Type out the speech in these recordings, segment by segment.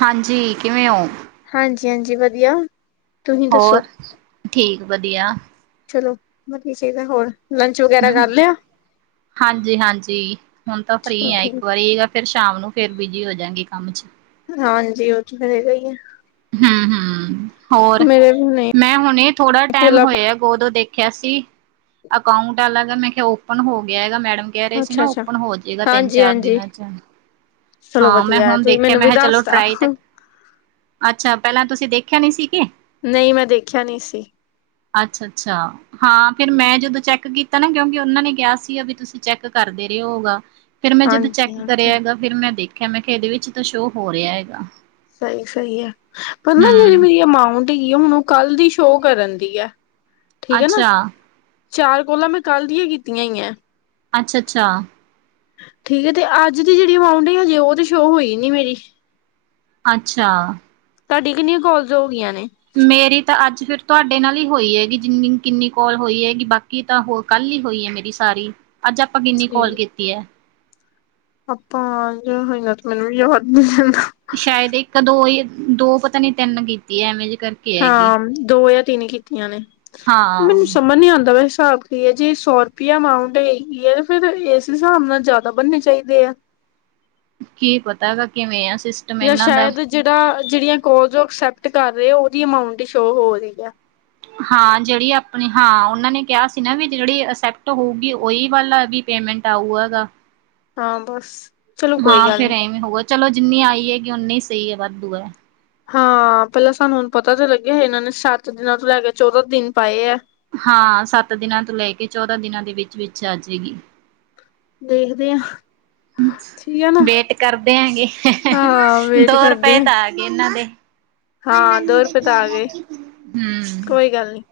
ਹਾਂਜੀ ਕਿਵੇਂ ਓ? ਹਾਂਜੀ-ਹਾਂਜੀ ਵਦੀਆ। ਹੋਰ ਠੀਕ ਵਦੀਆ। ਚਲੋ ਵਦੀਆ ਚਾਈਦਾ ਹੋਰ ਲੰਚ ਵਗੈਰਾ ਹੂੰ, ਕਰ ਲਿਆ ਹਾਂਜੀ-ਹਾਂਜੀ ਹੁਣ ਤਾਂ ਚਲੋ ਫਰੀ ਆ ਇੱਕ ਠੀਕ ਵਾਰੀ ਅ ਫੇਰ ਸ਼ਾਮ ਨੂੰ ਫੇਰ ਬਿਜੀ ਹੋ ਜਾਗੇ ਕੰਮ ਚ ਹਾਂਜੀ ਓ ਚ ਤਾ ਹੈਗਾ ਈ ਆ ਹੂੰ-ਹੂੰ ਹੋਰ, ਮੇਰੇ ਵੀ ਨਹੀਂ ਮੈਂ ਹੁਣੇ ਥੋੜਾ ਟੈਮ ਭੋਲਾ ਹੋਏਆ ਗੋਦੋ ਦੇਖਿਆ ਸੀ। ਅਕਾਊਂਂਟ ਆਲਾ ਮੈਂ ਕਿਹਾ ਓਪਨ ਹੋ ਗਿਆ ਹੈਗਾ ਮੈਡਮ ਕੈ ਰਏ ਸੀ ਅੱਛਾ ਨਾ ਅੱਛਾ ਓਪਨ ਹੋ ਜੇਗਾ ਹਾਂਜੀ ਤਿੰਨ-ਚਾਰ ਹਾਂਜੀ ਦਿਨਾਂ ਚ ਚਲੋ ਹਾਂ ਮੈਂ ਵਧੀਆ ਹੁਣ ਤੁਸੀਂ ਦੇਖੇਆ ਮੈਨੂੰ ਵੀ ਮੈਂਹਾ ਚਲੋ ਦੱਸਤਾ ਟਰਾਈ ਤੇ ਅੱਛਾ ਪੈਲਾਂ ਤੁਸੀਂ ਦੇਖੇਆ ਨੀ ਸੀ ਕੇ ਨਈ ਮੈਂ ਦੇਖਿਆ ਨਈ ਸੀ। ਅੱਛਾ-ਅੱਛਾ। ਹਾਂ ਫੇਰ ਮੈਂ ਜਦੋਂ ਚੈੱਕ ਕੀਤਾ ਨਾ ਕਿਓਂਕੇ ਓਨਾਂ ਨੇ ਕਿਆ ਸੀਗਾ ਵੀ ਤੁਸੀਂ ਚੈੱਕ ਕਰਦੇ ਰਿਆ ਹੋਗਾ ਫੇਰ ਮੈਂ ਜਦੋਂ ਹਾਂਜੀ ਚੈੱਕ ਕਰਿਆ ਐ ਹਾਂਜੀ ਗਾ ਫੇਰ ਮੈਂ ਦੇਖੇਆ ਮੈਂ ਕਿਆ ਏਦੇ ਵਿੱਚ ਤਾਂ ਸ਼ੋਅ ਹੋ ਰਿਆ ਗਾ ਸਹੀ-ਸਹੀ ਐ। ਪਰ ਨਾ ਜੇੜੀ ਹੂੰ ਮੇਰੀ ਅਮਾਊਂਟ ਹੈਗੀ ਓ ਓ ਮੈਨੂੰ ਕੱਲ ਦੀ ਸ਼ੋਅ ਕਰਨ ਦੀ ਐ। ਠੀਕ ਆ ਨਾ, ਅੱਛਾ, ਚਾਰ ਕੋਲਾਂ ਮੈਂ ਕੱਲ ਦੀਆਂ ਈ ਕੀਤੀਆਂ ਈਆ। ਅੱਛਾ ਅੱਛਾ। ਠੀਕ ਹੈ। ਤੇ ਅੱਜ ਦੀ ਜਿਹੜੀ ਅਮਾਊਂਟ ਹੈ ਹਜੇ ਉਹ ਤੇ ਸ਼ੋ ਹੋਈ ਨੀ ਮੇਰੀ। ਅੱਛਾ। ਤੁਹਾਡੀ ਕਿੰਨੀਆਂ ਕੋਲਸ ਹੋ ਗਈਆਂ ਨੇ? ਮੇਰੀ ਤਾਂ ਅੱਜ ਫਿਰ ਤੁਹਾਡੇ ਨਾਲ ਹੀ ਹੋਈ ਹੈਗੀ [unintelligible] ਜਿੰਨੀ ਕਿੰਨੀ ਕੋਲ ਹੋਈ ਹੈਗੀ। ਬਾਕੀ ਤਾਂ ਹੋਰ ਕੱਲ ਹੀ ਹੋਈ ਹੈ ਮੇਰੀ ਸਾਰੀ। ਅੱਜ ਆਪਾਂ ਕਿੰਨੀ ਕਾਲ ਤੇ ਕੀਤੀ ਹੈ? ਆਪਾਂ ਅਜ। ਹੋ ਨਾ ਤੇ [unintelligible] ਮੈਨੂੰ ਵੀ ਯਾਦ ਨ ਸ਼ਾਇਦ ਇੱਕ-ਦੋ ਹੀ ਦੋ ਪਤਾ ਨੀ ਤਿੰਨ ਕੀਤੀਏ ਐਵੇਂ ਜ ਕਰਕੇ। ਹੈਗੀ ਹਾਂ ਦੋ ਜਾਂ ਤਿੰਨ ਈ ਕੀਤੀਆਂ ਨੇ, ਹਾਂ ਮੈਨੂੰ ਸਮਝ ਨੀ ਆਉਂਦਾ ਪਆ ਹਿਸਾਬ ਹੈ ਜੀ ਸੌ ਰੁਪਇਆ ਅਮਾਊਂਟ ਹੇਗੀ ਹੈ ਫੇਰ ਇਸ ਹਿਸਾਬ ਨਾਲ ਜ਼ਿਆਦਾ ਬਣਨੇ ਚਾਹੀਦੇ ਆ। ਕੀ ਪਤਾ ਹੇਗਾ ਕਿਵੇਂਆ ਸਿਸ- ਜਾਂ ਸ਼ਾਇਦ ਜਿਹੜਾ ਜਿਹੜੀਆਂ ਕੋਲ ਉਹ ਅਕਸੈਪਟ ਕਰ ਰਹੇ ਉਹਦੀ ਅਮਾਊਂਟ ਹੀ ਸ਼ੋ ਹੋ ਰਹੀ ਆ। ਹਾਂ ਜਿਹੜੀ ਆਪਣੀ ਹਾਂ ਉਹਨਾਂ ਨੇ ਕਿਹਾ ਸੀ ਨਾ ਵੀ ਜਿਹੜੀ ਅਸੈਪਟ ਹੋਊਗੀ ਉਹੀ ਵੱਲਾ ਪੇਮੈਂਟ ਆਊਅਗਾ। ਹਾਂ ਬੱਸ ਹਾਂ, ਫਿਰ ਐਵੇਂ ਹੋਊਗਾ ਚਲੋ ਜਿੰਨੀ ਆਈ ਹੈਗੀ ਉਨੀ ਸਹੀ ਹੈ ਵਾਧੂ ਹੈ। ਹਾਂ, ਪਹਿਲਾਂ ਸਾਨੂੰ ਹੁਣ ਪਤਾ ਤੇ ਲੱਗਿਆ ਇਹਨਾਂ ਨੇ ਸੱਤ ਦਿਨਾਂ ਤੋਂ ਲੈ ਕੇ ਚੌਦਾਂ ਦਿਨ ਪਾਏ ਐ। ਹਾਂ, ਸੱਤ ਦਿਨਾਂ ਤੋਂ ਲੈ ਕੇ ਚੌਦਾਂ ਦਿਨਾਂ ਦੇ ਵਿੱਚ, ਵਿੱਚ ਆਜੇਗੀ। ਦੇਖਦੇ ਹਾਂ। ਵੇਟ ਕਰਦੇ ਹੈਗੇ, ਹਾਂ ਵੇਟ ਦੋ ਕਰਦੇ ਰੁਪਏ ਹਾਂ ਤਾਂ ਆ ਗਏ ਇਹਨਾਂ ਦੇ। ਹਾਂ ਦੋ ਰੁਪਏ ਤਾਂ ਆ ਗਏ, ਹੂੰ ਕੋਈ ਗੱਲ ਨੀ।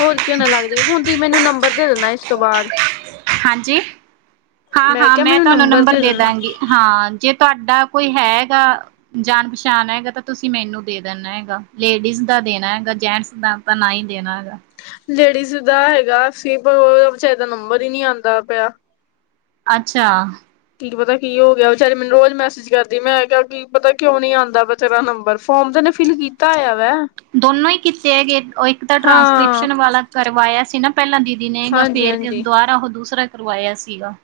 ਹੋਰ ਕਿਉਂ ਨਾ ਲੱਗਜੇ ਹੁਣ ਤੁਸੀਂ ਮੈਨੂੰ ਨੰਬਰ ਦੇਣਾ ਇਸ ਤੋਂ ਬਾਅਦ। ਹਾਂਜੀ ਹਾਂ, ਹਾਂ ਮੈਂ ਤੁਹਾਨੂੰ ਨੰਬਰ ਦੇ ਦਾਂਗੀ। ਹਾਂ ਜੇ ਤੁਹਾਡਾ ਕੋਈ ਹੈਗਾ। ਜਾਣ-ਪਛਾਣ ਹੈਗਾ ਤਾਂ ਤੁਸੀਂ ਮੈਨੂੰ ਦੇ ਦੇਣਾ ਹੈਗਾ ਲੇਡੀਜ਼ ਦਾ ਦੇਣਾ ਹੈਗਾ ਜੈਂਸ ਦਾ ਤਾਂ ਨਾ ਹੀ ਦੇਣਾ ਹੈਗਾ। ਲੇਡੀਜ਼ ਦਾ ਹੈਗਾ ਸੀ ਪਰ [unintelligible] ਉਹ ਵਿਚਾਰੀ ਦਾ ਨੰਬਰ ਹੀ ਨੀ ਆਦਾ ਪਿਆ। ਅੱਛਾ। ਕੀ ਪਤਾ ਕੀ ਹੋ ਗਿਆ ਵਿਚਾਰੀ ਮੈਨੂੰ ਰੋਜ਼ ਮੈਸੇਜ ਕਰਦੀ ਮੈਂ ਕਿਹਾ ਕੀ ਪਤਾ ਕਿਉਂ ਨੀ ਆਦਾ ਪਆ। ਤੇਰਾ ਨੰਬਰ ਫੋਮ ਤੇ ਤਾ ਫਿਲ ਕੀਤਾ ਹੋਆ ਵੈ। ਦੋਨੋ ਹੀ ਕੀਤੇ ਹੈਗੇ ਇੱਕ ਤਾਂ ਹਾਂ ਟ੍ਰਾਂਸਕ੍ਰਿਪਸ਼ਨ ਵਾਲਾ ਕਰਵਾਇਆ ਸੀ ਨਾ। ਪਹਿਲਾਂ ਦੀਦੀ ਨੇਗਾ ਹਾਂਜੀ ਫੇਰ ਹਾਂਜੀ ਦੁਬਾਰਾ ਉਹ ਦੂਸਰਾ ਕਰਵਾਇਆ ਸੀਗਾ‌।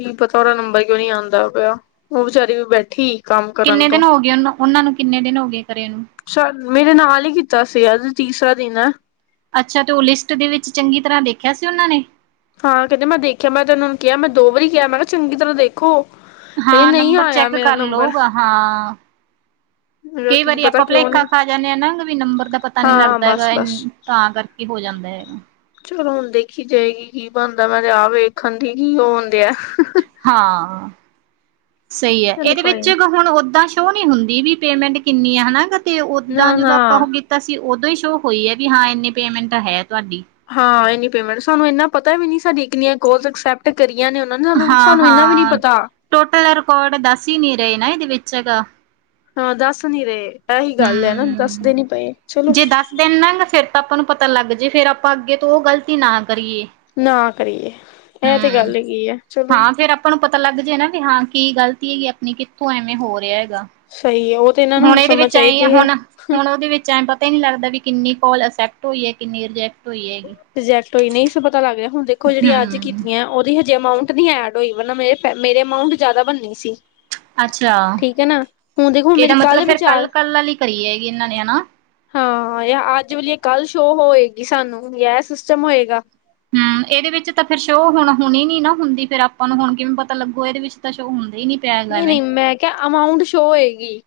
ਕੀ ਪਤਾ ਉਹਰਾ ਨੰਬਰ ਕਿਉਂ ਨੀ ਆਦਾ ਪਿਆ ਉਹ ਬੇਚਾਰੀ ਵੀ ਬੈਠੀ ਕੰਮ ਕਰਨ ਕਿੰਨੇ ਤੋਂ ਦਿਨ ਹੋ ਗਏ ਉਨ ਉਹਨਾਂ ਨੂੰ ਕਿੰਨੇ ਦਿਨ ਹੋ ਗਏ ਕਰੇ ਨੂੰ। ਸ਼ੈਦ ਮੇਰੇ ਨਾਲ ਹੀ ਕੀਤਾ ਸੀਗਾ ਅੱਜ ਤੀਸਰਾ ਦਿਨ ਐ। ਅੱਛਾ ਤੇ ਉਹ ਲਿਸਟ ੳਦੇ ਵਿੱਚ ਚੰਗੀ ਤਰ੍ਹਾਂ ਦੇਖਿਆ ਸੀ ਉਹਨਾਂ ਨੇ। ਹਾਂ ਕਹਿੰਦੇ ਮੈਂ ਦੇਖਿਆ ਮੈਂ ਤੇੈਨੂੰ ਕਿਹਾ ਮੈਂ ਦੋ ਵਾਰੀ ਕਿਹਾ ਮੈਂ ਕਿਹਾ ਚੰਗੀ ਤਰ੍ਹਾਂ ਦੇਖੋ। ਇਹ ਹਾਂ ਨਹੀਂ ਨੰਬਰ ਆਇਆ ਚੈੱਕ ਮੇਰਾ ਕਰ ਨੰਬਰ ਲਉਗਾ ਹਾਂ। ਮੇਰਾ ਕਈ ਕੀ ਵਾਰੀ ਪਤਾ ਆਪਾਂ ਕਿਉਂ ਪਲੇਖਾ ਨਹੀਂ ਖਾ ਜਾਂਨੇ ਹਾਂ ਨਾ ਵੀ ਨੰਬਰ ਦਾ ਪਤਾ ਨੀ ਹਾਂ ਲੱਗਦਾ ਬਸ ਹੈਗਾ। ਬਸ ਤਾਂ ਕਰਕੇ ਹੋ ਜਾਂਦਾ ਹੈਗੇ। ਚਲੋ ਹੁਣ ਦੇਖੀ ਜਾਏਗੀ ਕੀ ਬਣਦਾ ਮੈਂ ਤੇ ਆਪ ਵੇਖਣ ਡਈ ਕੀ ਹੋਣ ਡੇਅ। ਹਾਂ ਸਹੀ ਐ ਚਲੋ ਇਹਦੇ ਕੋਈ ਵਿੱਚ ਨੀ ਇਕ ਹੁਣ ਓਦਾਂ ਸ਼ੋਨੀ ਹੁੰਦੀ ਵੀ ਪੇਮੈਂਟ ਕਿੰਨੀ ਐ ਹੈਨਾ ਏ ਕਰਕੇ ਤੇ ਉਦਾਂ ਨਾ ਜਿਦਾ ਨਾ ਆਪਾਂ ਤਾਂ ਅਸੀਂ ਉਦੋਂ ਹੀ ਸ਼ੋਅ ਹੋਈ ਹੈ ਵੀ ਹਾਂ ਇੰਨੀ ਪੇਮੈਂਟ ਹੈ ਤੁਹਾਡੀ। ਹਾਂ, ਏਨੀ ਪੇਮੈਂਟ ਸਾਨੂੰ ਐਨਾ ਪਤਾ ਵੀ ਨੀ ਸਾਡਿਆ ਕਿਨੀਆ ਕਾੱਲ ਐਕਸੈਪਟ ਟ ਕਰੀਆਂ ਨੇ ਉਹਨਾਂ ਨੇ ਹਾਂ ਸਾਨੂੰ ਇੰਨਾ ਵੀ ਨੀ ਹਾਂ ਪਤਾ। ਟੋਟਲ ਰਿਕਾਰਡ ਦੱਸ ਈ ਨਹੀਂ ਰਹੇ ਨਾ। ਇਹਦੇ ਵਿੱਚ ਹੈਗਾ। ਹਾਂ ਦੱਸ ਨੀ ਰਹੇ‌ ਇਹੀ ਗੱਲ ਹੈ ਨਾ, ਦੱਸਦੇ ਨੀ ਪਏ ਚਲੋ। ਦੇਨਾ ਏ ਫਿਰ ਤਾਂ ਆਪਾਂ ਨੂੰ ਪਤਾ ਲੱਗ ਜੇ ਫਿਰ ਆਪਾਂ ਅੱਗੇ ਤੋਂ ਉਹ ਗਲਤੀ ਨਾ ਕਰੀਏ। ਨਾ ਕਰੀਏ। ਇਹ ਤੇ ਹੂੰ ਗੱਲ ਹੈਗੀ ਐਂ, ਚਲੋ। ਹਾਂ ਫੇਰ ਆਪਾਂ ਨੂੰ ਪਤਾ ਲੱਗ ਜਾਏ ਨਾ ਵੀ ਹਾਂ ਕੀ ਗਲਤੀ ਹੈਗੀ ਆਪਣੀ, ਕਿੱਥੋਂ ਐਵੇਂ ਹੋ ਰਿਹਾ ਹੈਗਾ। ਸਹੀ ਐ ਉਹ ਤੇ ਇਹਨਾਂ ਨੂੰ ਹੁਣ ਇਹਦੇ ਸਮਝ ਵਿੱਚ ਆਏਂ ਆ ਚਾਹੀਦੀ ਹੈ ਹੁਣ ਹੁਣ ਉਹਦੇ ਵਿੱਚ ਆਏ ਪਤਾ ਈ ਨੀ ਲੱਗਦਾ ਵੀ ਕਿੰਨੀ ਕੋਲ ਅਕਸੈਪਟ ਹੋਈ ਹੈ, ਕਿੰਨੀ ਰਿਜੈਕਟ ਹੋਈ ਹੈਗੀ? ਰਿਜੈਕਟ ਹੋਈ ਨਹੀਂ ਸੋ ਪਤਾ ਲੱਗ ਰਿਹਾ। ਹੁਣ ਦੇਖੋ ਜਿਹੜੀ ਅੱਜ ਕੀ ਹਮ ਕੀਤੀਆਂ ਉਹਦੀ ਹਜੇ ਅਮਾਊਂਟ ਨੀ ਐਡ ਹੋਈ ਵ ਮੇਰੇ- ਮੇਰੇ ਅਮਾਊਂਟ ਜਿਆਦਾ ਬਣਨੀ ਸੀ। ਅੱਛਾ। ਠੀਕ ਹੈ ਨਾ ਹੁਣ ਦੇਖੋ ਇਹਦਾ ਮੇਰੀ ਮਤਲਬ ਕੱਲ ਫੇਰ ਵਿਚਾਰ ਕੱਲ-ਕੱਲ ਆਲੀ ਕਰੀ ਹੈਗੀ ਇਹਨਾਂ ਨੇ, ਹਨਾ। ਹਾਂ ਯਾ ਅੱਜ ਵਾਲੀ ਕੱਲ੍ਹ ਸ਼ੋਅ ਹੋੲਗੀ ਸਾਨੂੰ ਯਾ ਇਹ ਸਿਸਟਮ ਹੋਏਗਾ। ਹਮ। ਇਹਦੇ ਵਿੱਚ ਤਾਂ ਫੇਰ ਸ਼ੋਅ ਹੁਣ ਹੁਣੀ ਨੀ ਨਾ ਹੁੰਦੀ। ਫੇਿਰ ਆਪਾਂ ਨੂੰ ਹੁਣ ਕਿਵੇਂ ਪਤਾ ਲੱਗੂ? ਇਹਦੇ ਵਿੱਚ ਤਾਂ ਸ਼ੋਅ ਹੁੰਦੇ ਈ ਨੀ। ਪਿਆ ਹੈਗਾ ਐਵੇਂ ਨਹੀਂ-ਨਹੀਂ। ਮੈਂ ਕਿਹਾ ਅਮਾਊਂਟ ਸ਼ੋਅ ਹੋਏਗੀ।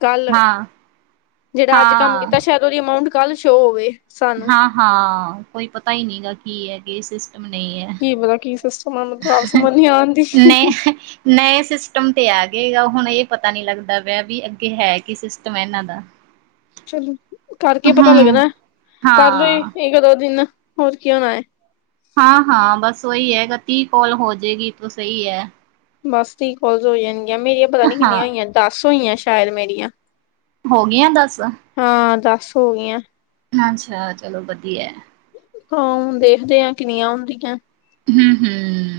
ਕੱਲ ਹਾਂ ਜਿਹੜਾ ਅੱਜ ਕੰਮ ਹਾਂ ਕੀਤਾ ਸ਼ਾਇਦ ਉਹਦੀ ਅਮਾਊਂਟ ਕੱਲ ਸ਼ੋਅ ਹੋਵੇ। ਸਾਨੂੰ ਹਾਂ-ਹਾਂ। ਕੋਈ ਪਤਾ ਈ ਨਹੀਂ ਗਾ ਕੀ ਐ ਕੀ ਸਿਸਟਮ ਨਹੀਂ ਐ। ਕੀ ਪਤਾ ਕੀ ਸਿਸਟਮ ਆ ਮੈਨੂੰ ਤਾਂ ਆਪ ਸਮਝ ਨੀ ਆਉਣਦੀ। ਨਹੀਂ ਨਏ ਸਿਸਟਮ ਤੇ ਆ ਗਏਗਾ ਹੁਣ ਇਹ ਪਤਾ ਨੀ ਲੱਗਦਾ ਪਿਆ ਵੀ ਅੱਗੇ ਹੈ ਕੀ ਸਿਸਟਮ ਇਹਨਾਂ ਦਾ। [inaudible] ਚਲੋ ਕਰਕੇ ਪਤਾ ਹਮ ਲੱਗਣੈ। ਕਰ ਲੋ ਹਾਂ ਇੱਕ ਦੋ ਦਿਨ ਹੋਰ ਕੀ ਹੋਣਾ ਐ? ਹਾਂ-ਹਾਂ। ਬਸ ਉਹੀ ਹੈਗਾ ਤੀਅ ਕਾਲ ਹੋ ਜਾਏਗੀ ਤੋ ਸਹੀ ਐ। ਬਸ ਤੀਅ ਕੋਲ ਹੋ ਜਾਣਗੀਆਂ ਮੇਰੀਆਂ ਪਤਾ ਨੀ ਹਾਂ ਕਿੰਨੀਆਂ ਹੋਈਆਂ ਦੱਸ ਹੋਈਆਂ ਸ਼ਾਇਦ ਮੇਰੀਆਂ। ਹੋ ਗਈਆਂ ਦੱਸ? ਹਾਂ ਦੱਸ ਹੋ ਗਈਆਂ। ਅੱਛਾ। ਚਲੋ ਵਧੀਐ। ਹਾਂ ਹੁਣ ਦੇਖਦੇ ਆ ਕਿੰਨੀਆਂ ਹੁੰਦੀਐ? ਹਮ-ਹਮ।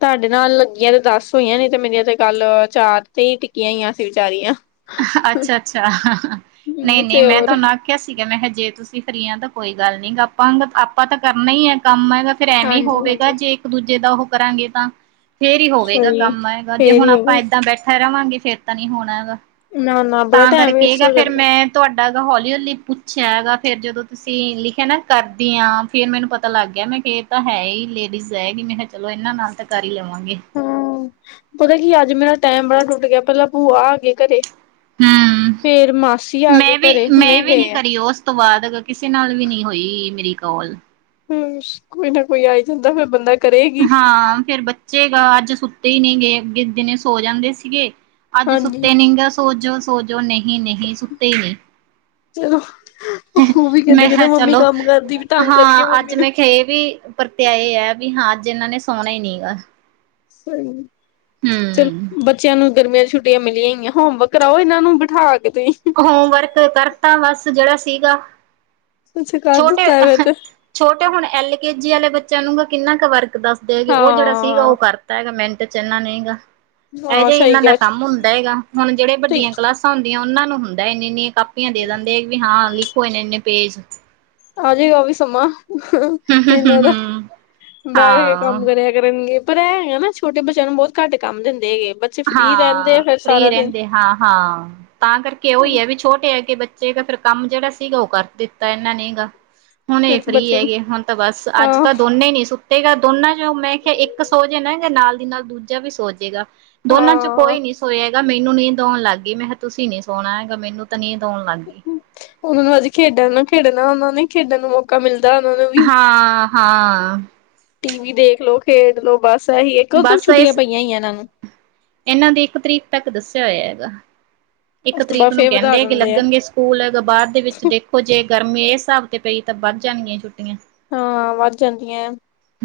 ਤੁਹਾਡੇ ਨਾਲ ਲੱਗੀਆਂ ਤੇ ਦੱਸ ਹੋਈਆਂ ਨੇ ਤੇ ਮੇਰੀਆਂ ਤਾਂ ਕਲ ਚਾਰ ਤੇ ਈ ਟਿੱਕੀਆਂ ਹੋਈਆਂ ਸੀ ਵਿਚਾਰੀ ਆ। ਅੱਛਾ-ਅੱਛਾ। ਨਹੀਂ-ਨਹੀਂ ਤੇ ਮੈਂ ਹੋਰ ਤੁਹਾਡੇ ਨਾਲ ਕਿਆ ਸੀਗਾ ਮੈਂ ਕਿਹਾ ਜੇ ਤੁਸੀਂ ਕਰੀਆਂ ਤਾਂ ਕੋਈ ਗੱਲ ਨਈ ਆਪਾਂ ਤਾਂ ਆਪਾ ਕਰਨਾ ਹੀ ਹ ਕੰਮ ਫੇਰ ਐਮੀ ਹਾਂਜੀ ਹੋਵੇਗਾ ਹਾਂਜੀ ਜੇ ਇੱਕ-ਦੂਜੇ ਦਾ ਓਹ ਕਰਾਂਗੇ ਤਾਂ ਫੇਰ ਈ ਹੋਵੇਗਾ ਸਹੀ ਕੰਮ ਆਏਗਾ‌। ਜੇ ਫੇਰ ਹੁਣ ਹੀ ਆਪਾਂ ਹੋਵੇ ਇਦਾਂ ਬੈਠਾ ਰਵਾਂਗੇ ਫਿਰ ਤਾਂ ਨਹੀਂ ਹੋਣਾ ਗੈ। ਨਾ-ਨਾ। ਤਾਂ ਕਰਕੇ ਏ ਗਾ। ਫਿਰ ਮੈਂ ਤੁਹਾਡਾ ਹੌਲੀ-ਹੌਲੀ ਪੁੱਛਿਆ ਐਗਾ ਫਿਰ ਜਦੋਂ ਤੁਸੀਂ ਲਿਖਿਆ ਨਾ ਕਰਦੇ ਆ ਫੇਰ ਮੈਨੂੰ ਪਤਾ ਲੱਗ ਗਿਆ, ਮੈਂ ਕੇਆ ਇਹ ਤਾਂ ਹੈ ਹੀ ਲੇਡੀਜ਼ ਹੈ, ਮੈਂ ਕੇਆ ਚਲੋ ਇਹਨਾਂ ਨਾਲ ਤਾਂ ਕਰ ਈ ਲਵਾਂਗੇ। ਪਤਾ ਕੀ ਆ ਅੱਜ ਮੇਰਾ ਟਾਈਮ ਬੜਾ ਟੁੱਟ ਗਿਆ ਪਹਿਲਾਂ ਭੂਆ ਆ ਗਏ ਘਰੇ। ਹੂੰ ਫਿਰ ਮਾਸੀ ਆ ਗਈ ਘਰੇ ਹੁਣ ਈ ਗਏ ਆ। ਵਾਦ ਕਿਸੇ ਨਾਲ ਵੀ ਨਹੀਂ ਹੋਈ ਮੇਰੀ ਕੋਲ। ਹਮ ਕੋਈ ਨਾ ਕੋਈ ਆਈ ਜਾਂਦਾ ਫਿਰ ਬੰਦਾ ਕਰੇਗੀ ਹਾਂ ਫਿਰ ਬੱਚੇ ਗਾ ਅੱਜ ਸੁੱਤੇ ਈ ਨਹੀਂ ਗਏ ਅਗੇ ਦਿਨੇ ਸੋ ਜਾਂਦੇ ਸੀਗੇ‌। ਅੱਜ ਹਾਂਜੀ ਸੁੱਤੇ ਨਹੀਂ ਗਾ ਸੋਜੋ- ਸੋਜੋ ਨਹੀਂ-ਨਹੀਂ ਸੁੱਤੇ ਈ ਨਈ। ਉਹ ਵੀ ਮੈਂ ਕਹਿੰਦੇ ਕਿਹਾ ਮੰਮੀ ਚਲੋ ਕੰਮ ਕਰਦੀ ਵੀ ਤੰਗ ਕਰੀਏ ਹਾਂ ਅੱਜ ਮੰਮੀ ਨੂੰ। ਮੈਂ ਇਹ ਵੀ ਪਰਤਿਆ ਇਹ ਹ ਵੀ ਹਾਂ ਅੱਜ ਇਹਨਾਂ ਨੇ ਸੋਣਾ ਹੀ ਨਹੀਂ ਗਾ। ਹਾਂਜੀ ਹੂ। ਚਲੋ ਬੱਚਿਆਂ ਨੂੰ ਗਰਮੀਆਂ ਛੁੱਟੀਆਂ ਮਿਲੀਆਂ ਹੀ ਆ, ਹੋਮਵਰਕ ਕਰਾਓ ਇਹਨਾਂ ਨੂੰ ਬਿਠਾ ਕੇ ਤੁਹੀਂ। ਹੋਮਵਰਕ ਕਰਤਾ ਬਸ ਜਿਹੜਾ ਸੀਗਾ, ਅੱਛਾ ਕਰ ਛੋਟੇ ਦਿੱਤਾ ਹੈ ਤੇ ਛੋਟੇ ਹੁਣ ਐਲ ਕੇ ਜੀ ਵਾਲੇ ਬੱਚਿਆਂ ਨੂੰ ਕਿੰਨਾ ਕੁ ਵਰਕ ਦੱਸ ਦੇ ਹੈਗੇ, ਉਹ ਜਿਹੜਾ ਸੀਗਾ, ਹਾਂ ਉਹ ਕਰਤਾ ਹੈਗਾ ਮੈ ਤੇ ਚਲਣਾ ਨਹੀਂ ਗਾ, ਇਹੋ ਹਾਂ ਜਿਹੇ ਸਹੀ ਇਹਨਾਂ ਦਾ ਕਿਹਾ ਕੰਮ ਹੁੰਦਾ ਹੈਗਾ, ਹੁਣ ਜਿਹੜੇ ਠੀਕ ਵੱਡੀਆਂ ਕਲਾ ਸਾਂ ਹੁੰਦੀਆਂ ਉਹਨਾਂ ਨੂੰ ਹੁੰਦਾ, ਏਨੀਆਂ -ਏਨੀਆਂ ਕਾਪੀਆਂ ਦੇ ਦਿੰਦੇ ਵੀ ਹਾਂ ਲਿਖੋ ਨੇ ਏਨੇ -ਏਨੇ ਪੇਜ। ਆਜੇਗਾ ਉਹ ਵੀ ਸਮਾਂ, ਹੂੰ ਹੂੰ ਹੂੰ ਇਹਨਾਂ ਦਾ, ਹੂੰ ਬੈਠ ਕੇ ਹਾਂ। ਕੰਮ ਕਰਿਆ ਕਰਣਗੇ। ਪਰ ਐਹ ਹੈਗਾ ਛੋਟੇ ਬੱਚਿਆਂ ਨੂੰ ਬਹੁਤ ਘੱਟ ਕੰਮ ਦਿੰਦੇ ਹੈਗੇ। ਬੱਚੇ ਫ੍ਰਰੀ ਰਹਿੰਦੇ ਆ ਹਾਂ, ਫਿਰ ਫ੍ਰੀ ਸਾਰਾ ਦਿਨ ਰਹਿੰਦੇ ਹਾਂ -ਹਾਂ ਤਾਂ ਕਰਕੇ ਉਹ ਹੀ ਹੈ ਵੀ ਛੋਟੇ ਅੱਗੇ ਬੱਚੇ ਫਿਰ ਕੰਮ ਜਿਹੜਾ ਸੀਗਾ ਉਹ ਕਰ ਦਿੱਤਾ ਇਹਨਾਂ ਨੇ ਗਾ। ਹੁਣ ਇਹ ਫਰੀ ਬੱਚੇ ਹੈਗੇ, ਹੁਣ ਤਾਂ ਬਸ, ਅੱਜ ਹਾਂ ਤਾਂ ਦੋਨੇ ਨਹੀਂ ਸੁੱਤੇ ਗੇ ਦੋਨਾਂ ਮੈਂ ਕਿਹਾ ਇੱਕ ਸੋਜੇ ਨਾ ਜਾਂ ਨਾਲ ਦੀ ਨਾਲ ਦੂਜਾ ਵੀ ਸੋਜੇਗਾ। ਦੋਨੋਂ ਚੋ ਹਾਂ ਕੋਈ ਨੂੰ ਸੋਏਗਾ, ਮੈਨੂੰ ਨੀਂਦ ਆਉਣ ਲਗ ਗਈ ਮੈਂ ਹਿਆ ਤੁਸੀ ਨੀ ਸੋਣਾ ਹੈਗਾ, ਮੈਨੂੰ ਤਾਂ ਨੀਂਦ ਆਉਣ ਲਗ ਗਈ। ਉਹਨਾ ਨੂੰ ਅੱਜ ਖੇਡਣ ਨੂੰ, ਖੇਡਣਾ ਉਹਨਾ ਨੇ, ਖੇਡਣ ਨੂੰ ਮੌ ਕਾ ਮਿਲਦਾ ਉਹਨਾਂ ਨੂੰ ਵੀ। ਹਾਂ ਹਾਂ ਟੀਵੀ ਦੇਖ ਲਓ, ਖੇਡ ਲੌ ਬਸ, ਕਦੋਂ ਤਕ ਬਸ ਛੁੱਟੀਆਂ ਇਸ ਪਈਆਂ ਹੀ ਆ ਇਹਨਾਂ ਨੂੰ? ਇਹਨਾਂ ਦੀ ਇੱਕ ਤਰੀਕ ਤੱਕ ਦੱਸਿਆ ਹੋਇਆ ਹੈਗਾ। ਇੱਕ ਉਸ ਤੋਂ ਤਰੀਕ ਬਾਅਦ ਨੂੰ ਫੇਰ ਵਧਾ ਕਹਿੰਦੇ ਆ ਕਿ ਦਿੰਦੇ ਲੱਗਣਗੇ ਸਕੂਲ, ਬਾਦ ਦੇ ਵਿੱਚ ਦੇ ਉਹ ਜੇ ਗਰਮੀ ਇਸ ਹਿਸਾਬ ਤੇ ਪਈ ਤਾਂ ਵੱਧ ਜਾਣਗੀਆਂ ਛੁੱਟੀਆਂ। ਹਾਂ ਵੱਧ ਜਾਂਦੀਆਂ,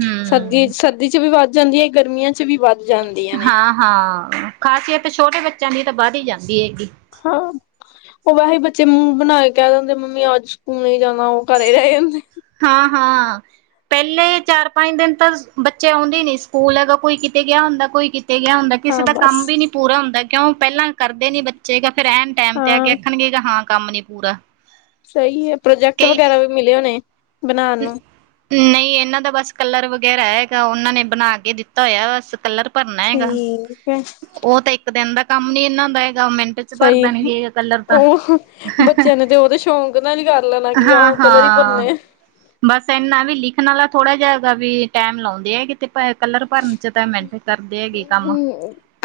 ਹੂੰ। ਸਰਦੀ- ਸਰਦੀ ਚ ਵੀ ਵੱਧ ਜਾਂਦੀ ਆ, ਗਰਮੀਆਂ ਚ ਵੀ ਵੱਧ ਜਾਂਦੀਆਂ ਨੇ। ਹਾਂ ਖਾਸੀਆ ਤੇ ਛੋਟੇ ਬੱਚਿਆਂ ਦੀ ਤਾਂ ਵਧ ਹੀ ਜਾਂਦੀ ਹੈਗੀ। ਹਾਂ। ਉਹ ਵੈਸੇ ਬੱਚੇ ਮੂੰਹ ਬਣਾ ਕੇ ਕਹਿ ਦਿੰਦੇ, ਮੰਮੀ ਅੱਜ ਸਕੂਲ ਨੀ ਨਹੀਂ ਜਾਣਾ, ਉਹ ਘਰੇ ਹੀ ਰਹਿ ਜਾਂਦੇ ਏ। ਹਾਂ, ਹਾਂ। ਪਹਿਲੇ ਚਾਰ- ਪੰਜ ਦਿਨ ਤਾਂ ਬੱਚੇ ਆਉਂਦੇ ਹੀ ਨੀ ਸਕੂਲ, ਅਗਰ ਕੋਈ ਕਿਤੇ ਗਿਆ ਹੁੰਦਾ, ਕੋਈ ਕਿਤੇ ਗਿਆ ਹੁੰਦਾ ਏ ਕਿਸੇ ਹਾਂ ਦਾ ਬਸ ਕੰਮ ਵੀ ਨੀ ਪੂਰਾ ਹੁੰਦਾ ਕਿਉਂ, ਪਹਿਲਾਂ ਕਰਦੇ ਨੀ ਬੱਚੇ ਫ਼ਿਰ ਐਨ ਟਾਈਮ ਤੇ ਆ ਕੇ ਹਾਂ ਆਖਣਗੇ ਹਾਂ ਕੰਮ ਨੀ ਪੂਰਾ। ਸਹੀ ਹੈ, ਪ੍ਰੋਜੈਕਟ ਕਈ ਵਗੈਰਾ ਵੀ ਮਿਲੇ ਹੋਨੇ, ਬਣਾਣ ਨੂੰ। ਨਹੀਂ ਇਹਨਾਂ ਦਾ ਬਸ ਕਲਰ ਵਗੈਰਾ ਹੈਗਾ, ਉਹਨਾਂ ਨੇ ਬਣਾ ਕੇ ਦਿੱਤਾ ਹੋਇਆ ਬਸ ਕਲਰ ਭਰਨਾ ਹੈਗਾ, ਠੀਕ ਹੈ ਉਹ ਤਾਂ ਇੱਕ ਦਿਨ ਦਾ ਕੰਮ ਨੀ ਇਹਨਾਂ ਦਾ ਹੈਗਾ ਮਿੰਟ ਚ ਭਰ ਸਹੀ, ਦੇਣਗੇ ਕਲਰ ਤਾਂ ਉਹ, ਬੱਚਿਆਂ ਨੇ ਤੇ ਉਹ ਤੇ ਸ਼ੌਕ ਨਾਲ ਹੀ ਕਰ ਲੈਣਾ ਕਿ ਹਾਂ ਕਲਰ ਹੀ ਭਰਨੇ। ਬਸ ਇਨਾ ਵੀ ਲਿਖਣ ਵਾਲਾ ਥੋੜਾ ਜਿਹਾ ਵੀ ਟਾਈਮ ਜਿਹਾ ਹੈਗਾ ਵੀ ਲਾਉਂਦੇ ਆ ਤੇ ਕਲਰ ਭਰਨ ਚ ਤਾਂ ਮਿੰਟ ਚ ਕਰਦੇ ਹੈਗੇ ਕੰਮ।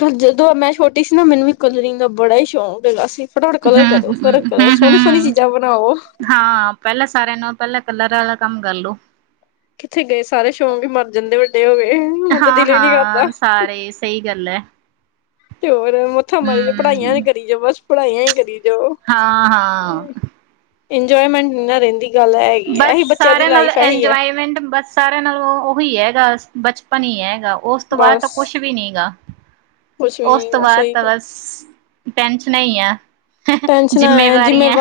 ਪਰ ਜਦੋਂ ਮੈਂ ਛੋਟੀ ਸੀ ਨਾ, ਮੈਨੂੰ ਵੀ ਕਲਰਿੰਗ ਦਾ ਬੜਾ ਹੀ ਸ਼ੌਂਕ ਹੈਗਾ ਸੀ। ਫਟਾਫਟ ਕਲਰ ਕਰੋ, ਹਮ ਕਲਰ ਹਮ ਕੋ ਹਮ ਸੋਹਣੀ-ਸੋਹਣੀ ਹਮ ਚੀਜ਼ਾਂ ਬਣਾਓ। ਹਾਂ ਪਹਿਲਾਂ ਸਾਰਿਆਂ ਨਾਲੋਂ, ਪਹਿਲਾਂ ਕਲਰ ਵਾਲਾ ਕੰਮ ਕਰਲੋ। ਕਿੱਥੇ ਗਏ ਸਾਰੇ ਸ਼ੌਂਕ ਵੀ ਮਰ ਜਾਂਦੇ ਏ ਵੱਡੇ ਹੋ ਕੇ, ਹੁਣ ਤਾਂ ਦਿਲ ਵੀ ਨੀ ਕਰਦਾ। ਥਾਰੇਸ। ਸਹੀ ਗੱਲ ਐ। ਤੇ ਹੋਰ ਮੱਥਾ ਮਾਰੀ ਜਾਓ, ਪੜ੍ਹਾਈਆਂ ਹਮ ਈ ਕਰੀ ਜਾਓ ਬਸ, ਪੜ੍ਹਾਈਆਂ ਹੀ ਕਰੀ ਜਾਓ। ਹਾਂ, ਹਾਂ। ਇੰਜੋਏਮੈਂਟ ਨੀ ਨਾ ਰਹਿੰਦੀ ਗੱਲ ਹੈਗੀ ਐ, ਏਹੀ ਬੱਚਿਆਂ ਦੀ ਲਾਈਫ ਏਹੀ ਹੈ। ਨਵੇਂਡਮ ਬੱਸ ਸਾਰੇਆਂ ਨਾਲੋਂ ਉਹੀ ਹੈਗਾ ਬਚਪਨ ਈ ਹੈਗਾ, ਓਸ ਤੋਂ ਬਾਅਦ ਤਾਂ ਬਸ ਕੁਛ ਵੀ ਨੀ ਗਾ। ਕੁਛ ਵੀ ਓਸ ਨੀ ਤੋਂ ਹੈਗਾ ਬਾਅਦ ਸਹੀ ਤਾਂ ਗੱਲ। ਬਸ, ਟੈਨਸ਼ਨਾ ਈ ਆ। ਟੈਨਸ਼ਨਾਂ ਹੈ ਜਿੰਮੇਵਾਰੀਆਂ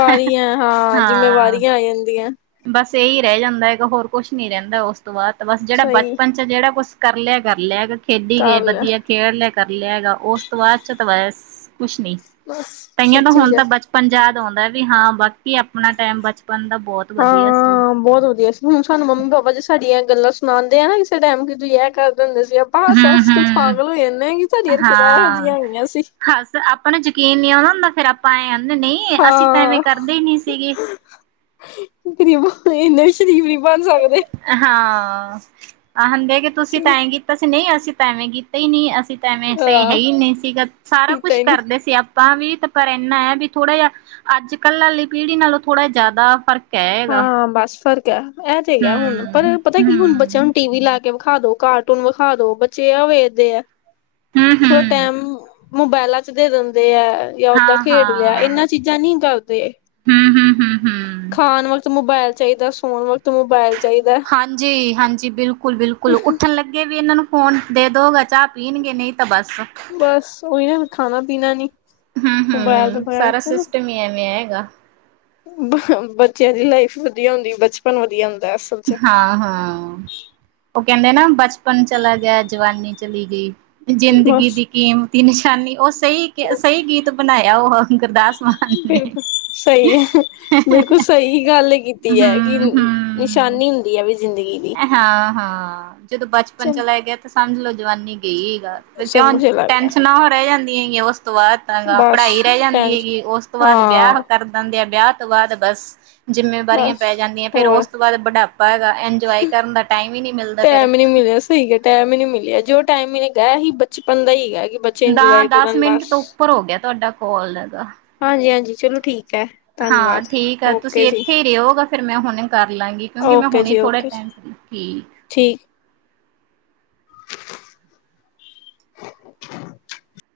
ਹਾਂ। ਪੈ ਜਾਂਦੀਆਂ। ਬਸ ਏਈ ਰੇਹ ਜਾਂਦਾ ਹੈਗਾ, ਹੋਰ ਕੋਛ ਨੀ ਰੈਂਦਾ ਓਸ ਤੋਂ ਬਾਅਦ ਤੇ ਬਸ, ਜੇਹੜਾ ਸਹੀ ਬਾਚਪਨ ਚ ਜੇਹੜਾ ਕੁਛ ਕਰ ਲੇਆ ਕਰ ਲੇਆ ਹੈਗਾ, ਖੇਡੀ ਗਏ ਕਰ ਲਿਆ ਵਧੀਆ ਖੇਡ ਲੇਆ ਕਰ ਲੇਆ ਹੈਗਾ, ਓਸ ਤੋਂ ਬਾਅਦ ਚ ਤੇ ਬਸ ਕੁਛ ਨੀ, ਬਸ ਕਈਆਂ ਦਾ ਸੱਚੀ ਹੁਣ ਜ ਤਾਂ ਬਚ ਪੰਜਾਦ ਔਉਂਦਾ ਵੀ ਹਾਂ, ਬਾਕੀ ਆਪਣਾ ਟੈਮ ਬਚਪਨ ਦਾ ਬੋਹ ਹਾਂ ਬੋਹਤ ਵਧੀਆ ਸੀ, ਹੁਣ ਸਾਨੂੰ ਮੰਮੀ ਪਾਪਾ ਜੀ ਸਾਡੀਆਂ ਗੱਲਾਂ ਸੁ ਸੁਨਾਂਦੇ ਆ ਨਾ ਕਿਸੇ ਟੈਮ, ਕਿ ਤੁਸੀਂ ਏਹ ਕਰਦੇ ਹੁੰਦੇ ਸੀ ਆਪਾਂ ਹਾਸ ਹੱਸ ਕੇ ਹੂੰ-ਹੂੰ ਪਾਗਲ ਹੋਈ ਜਾਨੇ ਆਂ ਕਿ ਸਾਡੀ ਹਰਕਤਾਂ ਐਹੋ ਜਿਈਆਂ ਹੇਗੀਆਂ ਸੀ। ਹਾਸ ਆਪਾਂ ਨੂੰ ਜਕੀਨ ਨਈ ਔਉਣਾ ਹੁੰਦਾ ਫੇਰ ਆਪਾਂ ਐਂ ਆਨੇ, ਨਈ ਅਸੀਂ ਤਾਂ ਹਾਂ ਐਵੇਂ ਕਰਦੇ ਈ ਨਈ ਸੀਗੇ। ਰੀ ਵ ਏਨੇ ਸ਼ਰੀਫ ਵੀ ਬਣ ਸਕਦੇ। ਹਾਂ ਆਹੁੰਦੇ ਕਿ ਤੁਸੀਂ ਤਾਂ ਚਲੋ ਆਏ ਕੀਤਾ ਸੀ, ਨਈ ਅਸੀਂ ਤਾਂ ਏਵੇਂ ਕੀਤਾ ਈ ਨਈ ਅਸੀਂ ਤਾਂ ਐਵੇਂ ਸਈ ਹੈ ਹਾਂ ਈ ਨਈ ਸੀਗਾ, ਸਾਰਾ ਕੀਤਾ ਕੁਛ ਹੀ ਨੀ ਕਰਦੇ ਸੀ ਆਪ ਤਾ ਵੀ ਤੇ ਪਰ ਏਨਾਂ ਹੈ ਵੀ ਥੋੜਾ ਜੇਹਾ ਅੱਜ ਕੱਲ੍ਹ ਆਲੀ ਪੀੜ੍ਹੀ ਨਾਲੋਂ ਥੋੜਾ ਜਾਏਦਾ ਫਰਕ ਹਾਂ ਬਸ ਫਰਕ ਐ ਏਹ ਤੇ ਹੈਗਾ ਹੁਣ ਪਰ ਹਮ। ਪਤਾ ਕੀ ਹੁਣ ਹਮ ਬੱਚੇਆਂ ਨੂੰ ਟੀ ਵੀ ਲਾ ਕੇ ਵੇਖਾ ਦੋ ਕਾਰਟੂਨ ਵਖਾ ਦੋ, ਬੱਚੇ ਏਹ ਵੇਖਦੇ ਐ, ਹਮ ਥੋੜਾ ਹਮ ਟੈਮ ਮੂਬਾਏਲਾਂ ਚ ਦੇ ਦੰਦੇ ਐ ਯਾ ਓਦਾਂ ਹਾਂ ਖੇਡ ਲੇਆ, ਏਹਨਾਂ ਚੀਜ਼ਾਂ ਨਈ ਕਰਦੇ। ਹਮ-ਹਮ-ਹਮ-ਹਮ। ਖਾਣ ਵਕਤ ਮੋਬਾਏਲ ਚਾਈਦਾ, ਸੌਣ ਵਕਤ ਮੋਬਾਇਲ ਚਾਹੀਦਾ ਏ। ਹਾਂਜੀ-ਹਾਂਜੀ, ਬਿਲਕੁਲ-ਬਿਲਕੁਲ ਉੱਠਣ ਲੱਗੇ ਵੀ ਏਹਨਾਂ ਨੂੰ ਫੋਨ ਦੇ ਦੋਗੇ ਚਾਹ ਪੀਣਗੇ, ਨਈ ਤਾਂ ਬਸ ਬਸ ਓਈ ਨਾ ਖਾਨਾ ਪੀਨਾ ਨੀ। ਮੋਬਾਇਲ ਤੋਂ ਹਮ-ਹਮ ਬਗੈਰ ਸਾਰਾ ਸਿਸਟਮ ਈ ਐਵੇਂ ਹੈਗਾ। ਬ ਬੱਚੇਆਂ ਦੀ ਲਾਈਫ ਵਧੀਆ ਹੁੰਦੀ, ਬਚਪਨ ਵਧੀਆ ਹੁੰਦਾ ਏ। ਹਾਂ-ਹਾਂ ਉਹ ਕੇਹੰਦੇ ਨਾ, ਬਚਪਨ ਚਲਾ ਗੇਆ ਏ, ਜਵਾਨੀ ਚਲੀ ਗਈ। ਜ਼ਿੰਦਗੀ ਬਸ। ਦੀ ਕੀਮਤੀ ਨਿਸ਼ਾਨੀ, ਓਹ ਸਈ ਕੇ ਸਈ ਗੀਤ ਬਣਾਏਆ ਏ ਓ ਗੁਰਦਾਸ ਮਾਨ ਨੇ। ਬਿਲਕੁਲ ਸਹੀ ਹੈ ਬਿਲਕੁਲ ਸਈ ਗੱਲ ਕੀਤੀ ਐ, ਕਿ ਹੂੰ ਨ ਨਿਸ਼ਾਨੀ ਹੁੰਦੀ ਐ ਵਈ ਜ਼ਿੰਦਗੀ ਦੀ। ਹਾਂ-ਹਾਂ, ਜਦੋਂ ਬਚਪਨ ਚਲ ਚਲਾ ਗੇਆ ਤਾਂ ਸਮਝ ਲੋ ਜਵਾਨੀ ਗਈ ਗਾ। ਤੇ ਸਭ ਕਿਉਂ, ਕੁਛ ਚਲਾ ਗਿਆ ਟੈਨਸ਼ਨਾਂ ਰੈ ਜਾਂਦੀਏ ਈ ਐ ਓਸ ਤੋਂ ਬਾਦ। [unintelligible] ਬਸ ਪੜਾਈ ਰੈ ਜਾਂਦੀ ਟੈਨ ਹੈਗੀ ਏ, ਓਸ ਤੋਂ ਬਾਦ ਵੇਆ ਹਾਂ ਕਰ ਦਿੰਦੇ ਐ, ਵੇਆ ਤੋਂ ਬਾਦ ਬਸ ਜਿੰਮੇਵਾਰੀਆਂ ਬਸ ਪੈ ਜਾਂਦੀਐ, ਫੇਰ ਓਸ ਤੋਂ ਬਾਦ ਬਢਾਪਾ ਹੈਗਾ। ਐਨਜੋਏ ਟੈਮ ਈ ਨੀ ਮਿਲਿਆ ਸ ਸਈ ਕੇਆ, ਟੈਮ ਈ ਨੀ ਮਿਲਿਆ। ਜੋ ਟਾਈਮ ਮਿਨਗਾਂ ਐਹੀ ਬਚਪਨ ਦਾ ਈ ਹੈਗੈ ਕਿ ਬ ਦਾ, ਦਾਸ ਮਿੰਟ ਤੋਂ ਉੱਪਰ ਹੋ ਗੇਆ ਤੁਆਡਾ ਕੋਲ ਐਦਾ। ਹਾਂਜੀ-ਹਾਂਜੀ ਚਲੋ ਠੀਕ ਹੈ ਹਾਂ ਧੰਨਵਾਦ ਠੀਕ ਐ, ਓਕੇ ਤੁਸੀਂ ਜੀ ਏਥੇ ਈ ਰੈਓਗਾ। ਫੇਰ ਮੈਂ ਹੁਣੇ ਕਾਰ ਲਾਂਗੀ, ਕਿਉਂਕਿ ਮੈਂ ਓਕੇ ਹੁਣੇ ਈ ਜੀ ਥੋੜੇ ਓਕੇ ਟੈਮ ਜੀ ਫ੍ਰੀ ਠੀਕ। ਠੀਕ। [inaudible]